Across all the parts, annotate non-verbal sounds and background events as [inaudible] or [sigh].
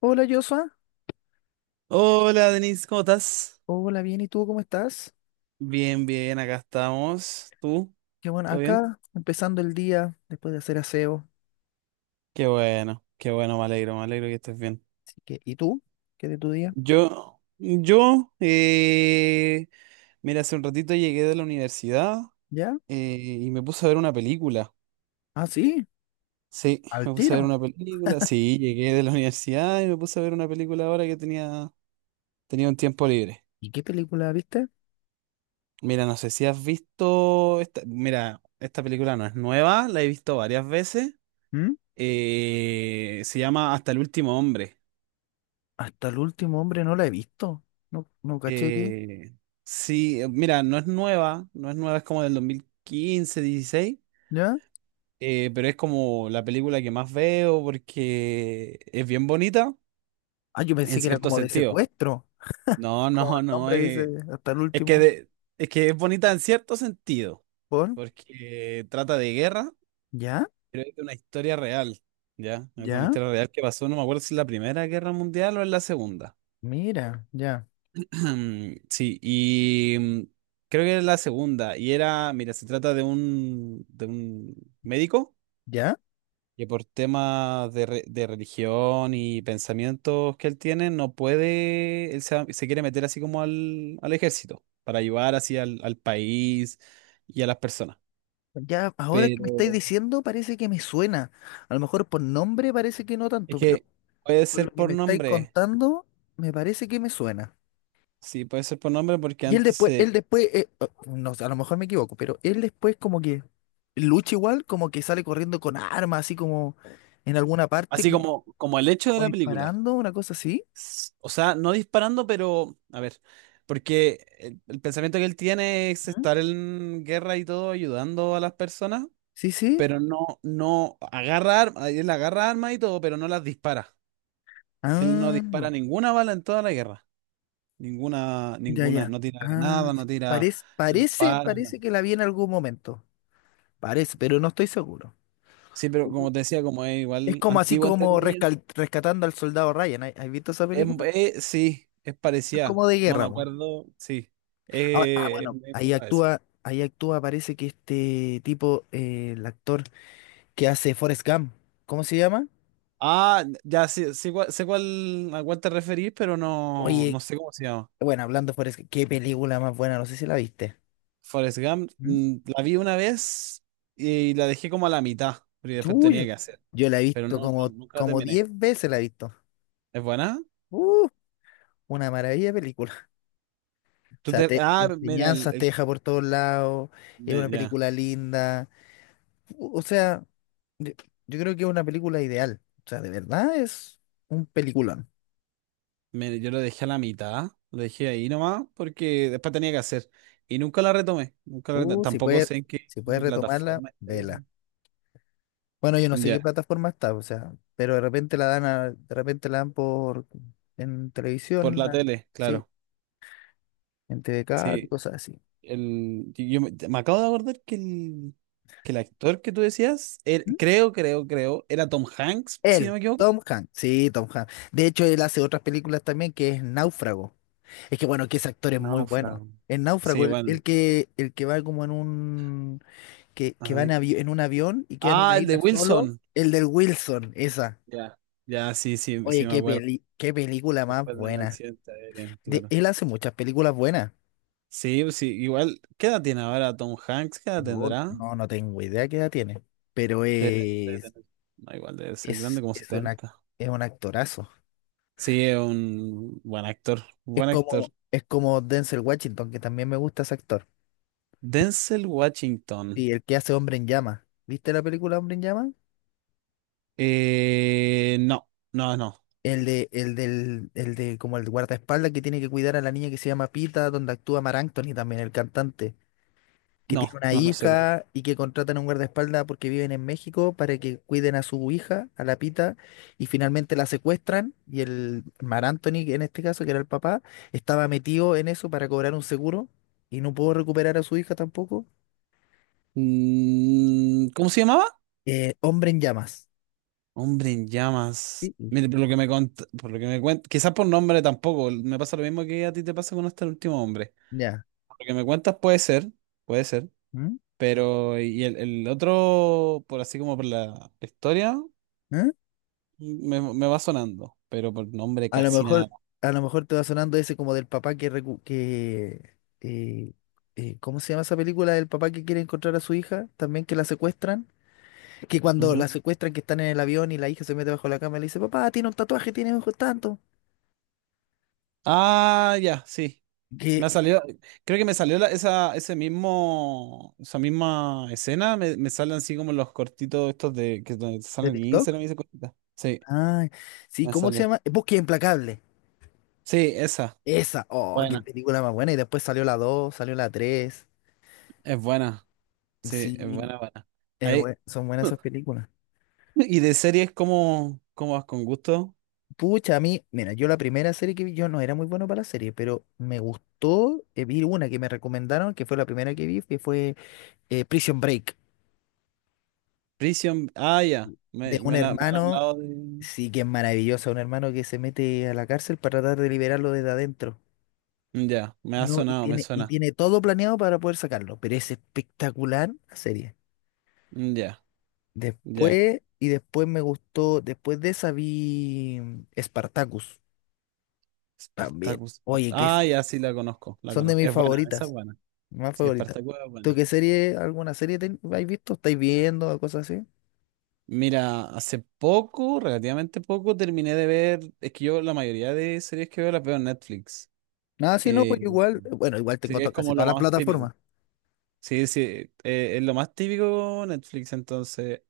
Hola Joshua, Hola Denise, ¿cómo estás? hola bien, ¿y tú cómo estás? Bien, bien, acá estamos. ¿Tú? Qué bueno, ¿Todo bien? acá empezando el día después de hacer aseo. Qué bueno, me alegro que estés bien. Así que, ¿y tú? ¿Qué de tu día? Yo, yo, eh, mira, hace un ratito llegué de la universidad ¿Ya? Y me puse a ver una película. Ah, sí, Sí, al me puse a ver tiro. una película. Sí, llegué de la [laughs] universidad y me puse a ver una película ahora que tenía un tiempo libre. ¿Y qué película viste? Mira, no sé si has visto esta, mira, esta película no es nueva, la he visto varias veces. ¿Mm? Se llama Hasta el último hombre. Hasta el último hombre no la he visto. No, no caché qué. Eh, sí, mira, no es nueva, no es nueva, es como del 2015, 16, ¿Ya? Pero es como la película que más veo porque es bien bonita Ah, yo pensé en que era cierto como de sentido. secuestro. No, Como no, el no, nombre dice, hasta el es que, último. de- es que es bonita en cierto sentido, ¿Por? porque trata de guerra, ¿Ya? pero es de una historia real, ¿ya? Es de una ¿Ya? historia real que pasó, no me acuerdo si es la Primera Guerra Mundial o es la Segunda. Mira, ya, [clears throat] Sí, y creo que es la segunda. Y era, mira, se trata de de un médico ya. que por temas de religión y pensamientos que él tiene, no puede, se quiere meter así como al ejército para ayudar así al país y a las personas. Ya, ahora que me estáis Pero diciendo, parece que me suena. A lo mejor por nombre parece que no es tanto, pero que puede por lo ser que por me estáis nombre, contando, me parece que me suena. sí, puede ser por nombre porque Y él antes después, él se... después, eh, oh, no sé, a lo mejor me equivoco, pero él después como que lucha igual, como que sale corriendo con armas, así como en alguna parte, Así como, como, como el hecho de como la película. disparando, una cosa así. O sea, no disparando, pero a ver, porque el pensamiento que él tiene es ¿Mm? estar en guerra y todo ayudando a las personas, Sí, sí. pero no, no agarra armas, él agarra armas y todo, pero no las dispara. Él no Ah, dispara no. ninguna bala en toda la guerra. Ninguna, Ya, ninguna, ya. no tira Ah, granada, no sí. tira, Parece, no parece, dispara, parece no. que la vi en algún momento. Parece, pero no estoy seguro. Sí, pero Ujú. como te decía, como es Es igual como así antigua, entre como comillas, rescatando al soldado Ryan. ¿Has visto esa es, película? Sí, es Es parecida. como de No me guerra, po. acuerdo, sí, Ah, ah, bueno, me enfoca a eso. Ahí actúa, parece que este tipo, el actor que hace Forrest Gump, ¿cómo se llama? Ah, ya sé, sé cuál, a cuál te referís, pero no, Oye, no sé cómo se llama. bueno, hablando de Forrest Gump, qué película más buena, no sé si la viste. Forrest Gump, ¿Mm? La vi una vez y la dejé como a la mitad, porque después Uy, yo tenía que hacer, yo la he pero visto no, como, nunca la como terminé. 10 veces la he visto. ¿Es buena? Uh, una maravilla de película. [laughs] O Tú sea, te- te ah, mira, enseñanzas te deja por todos lados, es una ya, película linda. O sea, yo yo creo que es una película ideal. O sea, de verdad es un peliculón. Yo lo dejé a la mitad, lo dejé ahí nomás, porque después tenía que hacer y nunca la retomé, nunca la retomé. Si Tampoco puedes, sé en qué si puedes retomarla, plataforma esté. vela. Bueno, yo no sé qué Ya, plataforma está, o sea, pero de repente de repente la dan por en por televisión, la ah, tele, sí, claro. en TVK y Sí. cosas así. Yo me acabo de acordar que que el actor que tú decías, ¿Mm? creo, creo, creo, era Tom Hanks, si no Él, me equivoco. Tom Hanks, sí, Tom Hanks. De hecho, él hace otras películas también que es Náufrago. Es que bueno, que ese actor es muy bueno. Náufrago. En Náufrago, Sí, el, bueno. el que el que va como en un A que va en, ver. En un avión y queda en Ah, una el de isla solo, Wilson. el del Wilson, esa. Ya, ya, sí, sí, sí Oye, me qué acuerdo. peli, qué película más Después del buena. accidente aéreo, De, claro. él hace muchas películas buenas. Sí, pues sí, igual, ¿qué edad tiene ahora Tom Hanks? ¿Qué edad No, tendrá? No, no tengo idea qué edad tiene, pero Debe- debe es, tener- no, igual debe ser grande, es, como es, una, setenta. es un actorazo. Sí, es un buen actor, buen actor. Es como Denzel Washington, que también me gusta ese actor. Denzel Washington. Y el que hace Hombre en Llama. ¿Viste la película Hombre en Llama? No, no, no, El de como el guardaespaldas que tiene que cuidar a la niña que se llama Pita, donde actúa Marc Anthony también, el cantante, que tiene no, una no, no sé cuál. hija y que contratan a un guardaespaldas porque viven en México para que cuiden a su hija, a la Pita, y finalmente la secuestran y el Mar Anthony, en este caso, que era el papá, estaba metido en eso para cobrar un seguro y no pudo recuperar a su hija tampoco. ¿Cómo se llamaba? Hombre en llamas. Hombre en llamas. Sí, Mire, por lo que me cuentas, quizás por nombre tampoco, me pasa lo mismo que a ti te pasa con hasta el último hombre. ya. Por lo que me cuentas puede ser, ¿Mm? pero y el otro, por así como por la historia, ¿Mm? Me va sonando, pero por nombre A lo casi nada. mejor, a lo mejor te va sonando ese como del papá que, ¿cómo se llama esa película? Del papá que quiere encontrar a su hija, también que la secuestran. Que cuando la Ujú. secuestran, que están en el avión y la hija se mete bajo la cama y le dice, papá, tiene un tatuaje, tiene ojos tanto. Ah, ya, sí. ¿Qué? Me ha salido, creo que esa, ese mismo, esa misma escena, me salen así como los cortitos estos de que donde te ¿De salen en TikTok? Instagram y esas cositas. Sí, Ah, sí, me ¿cómo se sale. llama? Búsqueda Implacable. Sí, esa. Esa, oh, qué Buena. película más buena. Y después salió la 2 salió la tres. Es buena. Sí, es Sí, buena, buena. es Ahí. Son buenas esas [laughs] películas. Y de series cómo ¿cómo vas con gusto? Pucha, a mí, mira, yo la primera serie que vi, yo no era muy bueno para la serie, pero me gustó, vi una que me recomendaron, que fue la primera que vi, que fue Prison Break. Prison. Ah, ya. De un Me han hermano, hablado de. sí que es maravilloso, un hermano que se mete a la cárcel para tratar de liberarlo desde adentro. Ya, me ha No, sonado, me y suena. tiene todo planeado para poder sacarlo, pero es espectacular la serie. Ya, ya. Después, y después me gustó, después de esa vi Spartacus también. Spartacus. Oye, Ah, ya, sí la conozco, la son de conozco. mis Es buena, esa es favoritas, buena. más Sí, favoritas. Spartacus es ¿Tú qué buena. serie, habéis visto? ¿Estáis viendo o cosas así? Mira, hace poco, relativamente poco, terminé de ver, es que yo la mayoría de series que veo las veo en Netflix. Nada, si no, pues Eh, igual, bueno, igual tengo Series casi como todas lo las más típico. plataformas. Sí, sí, es lo más típico Netflix, entonces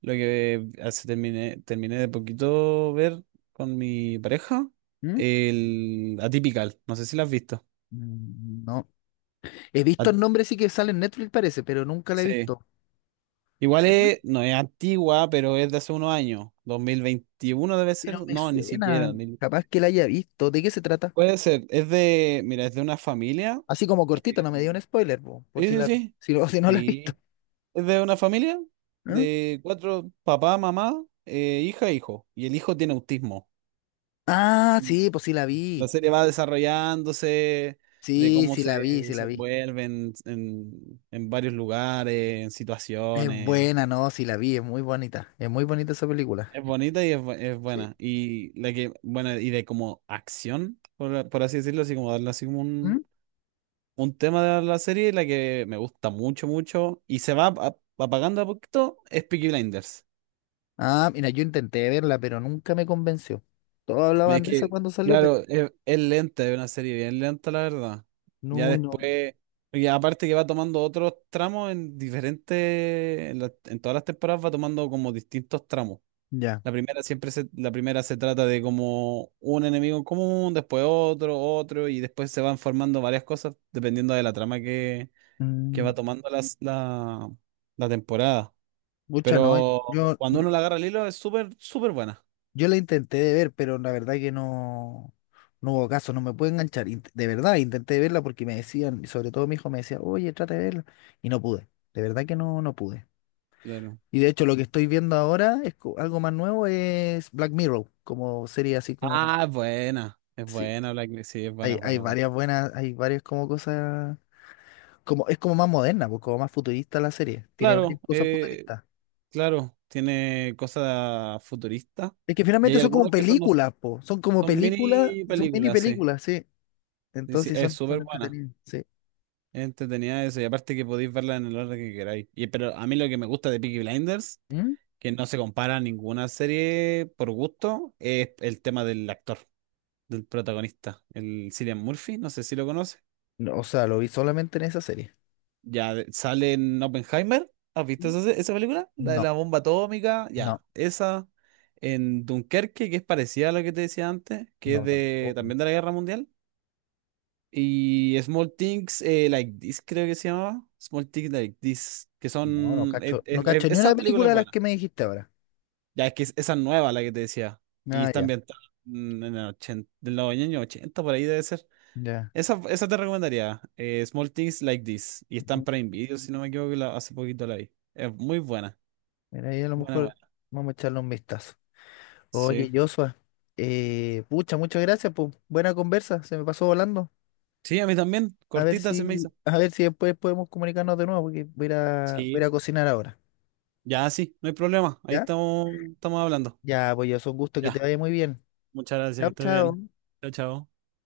lo que hace, terminé, terminé de poquito ver con mi pareja, ¿Mm? el Atypical, no sé si la has visto. Mm, no. He visto At- el nombre sí que sale en Netflix parece, pero nunca la he sí, visto. igual Bueno, es, no es antigua, pero es de hace unos años, 2021 debe ser, pero me no, ni suena. siquiera. Capaz que la haya visto. ¿De qué se trata? Puede ser, es de, mira, es de una familia Así como cortito, que... no me dio un spoiler, po, por Sí, si sí, la, sí. si, [laughs] si no la he visto. Sí. Es de una familia ¿Eh? de cuatro, papá, mamá, hija e hijo. Y el hijo tiene autismo. Ah, Y sí, pues sí la la vi. serie va desarrollándose de Sí, cómo sí se la vi, sí la vi. desenvuelven en varios lugares, en Es situaciones. buena, no, sí la vi, es muy bonita. Es muy bonita esa película. Es bonita y es Sí. buena. Y la que, bueno, y de como acción, por así decirlo, así como darle así como ¿Mm? un tema de la serie, la que me gusta mucho, mucho, y se va apagando a poquito, es Peaky Blinders. Ah, mira, yo intenté verla, pero nunca me convenció. Todos Es hablaban de esa que, cuando salió, pero claro, es lenta, es una serie bien lenta, la verdad. Ya no, no. después, y aparte que va tomando otros tramos en diferentes, en todas las temporadas va tomando como distintos tramos. Ya. La primera siempre se, la primera se trata de como un enemigo en común, después otro, otro, y después se van formando varias cosas dependiendo de la trama que va Mm, tomando la temporada. pucha, no. Pero Yo cuando uno la agarra al hilo es súper, súper buena. Yo la intenté de ver, pero la verdad que no, no hubo caso, no me pude enganchar. De verdad, intenté verla porque me decían, y sobre todo mi hijo me decía, oye, trata de verla. Y no pude. De verdad que no, no pude. Claro. Y de hecho, lo que estoy viendo ahora es algo más nuevo, es Black Mirror, como serie así como. Ah, es buena. Es Sí. buena, Black Mirror. Sí, es buena, Hay, es hay buena, es buena. varias buenas, hay varias como cosas. Como, es como más moderna, pues, como más futurista la serie. Tiene Claro, varias cosas eh, futuristas. claro, tiene cosas futuristas. Es que Y finalmente hay son como algunos que son, películas, po. Son como son películas, mini son mini películas, sí. películas, sí. Sí, sí, Entonces es son, súper son buena. entretenidas, sí. Es entretenida eso. Y aparte que podéis verla en el orden que queráis. Y, pero a mí lo que me gusta de Peaky Blinders, ¿Mm? que no se compara a ninguna serie por gusto, es el tema del actor. Del protagonista, el Cillian Murphy, no sé si lo conoce. No, o sea, lo vi solamente en esa serie. Sale en Oppenheimer. ¿Has visto ¿Mm? esa, esa película? La de No, la bomba atómica, no, ya. Esa en Dunkerque, que es parecida a lo que te decía antes, que es no, de tampoco. también de la Guerra Mundial. Y Small Things Like This, creo que se llamaba. Small Things Like This, que No, no son... e- cacho, no e- e- cacho ni una esa película película es de las buena. que me dijiste ahora. Ya es que esa es nueva, la que te decía. Y Ah, está ya, ambientada en en el 80, del año ochenta por ahí debe ser. ya. Esa te recomendaría. Small Things Like This. Y está en Ujú. Prime Video, si no me equivoco, hace poquito la vi. Es muy buena. Mira, ahí a lo Buena, mejor buena. vamos a echarle un vistazo. Oye, Sí. Joshua, pucha, muchas gracias, pues. Buena conversa, se me pasó volando. Sí, a mí también. Cortita se me hizo. A ver si después podemos comunicarnos de nuevo, porque voy a ir Sí. a cocinar ahora. Ya, sí, no hay problema. Ahí ¿Ya? estamos, estamos hablando. Ya, pues yo, es un gusto que te Ya. vaya muy bien. Muchas gracias, que Chao, estés chao. bien. Chao, chao.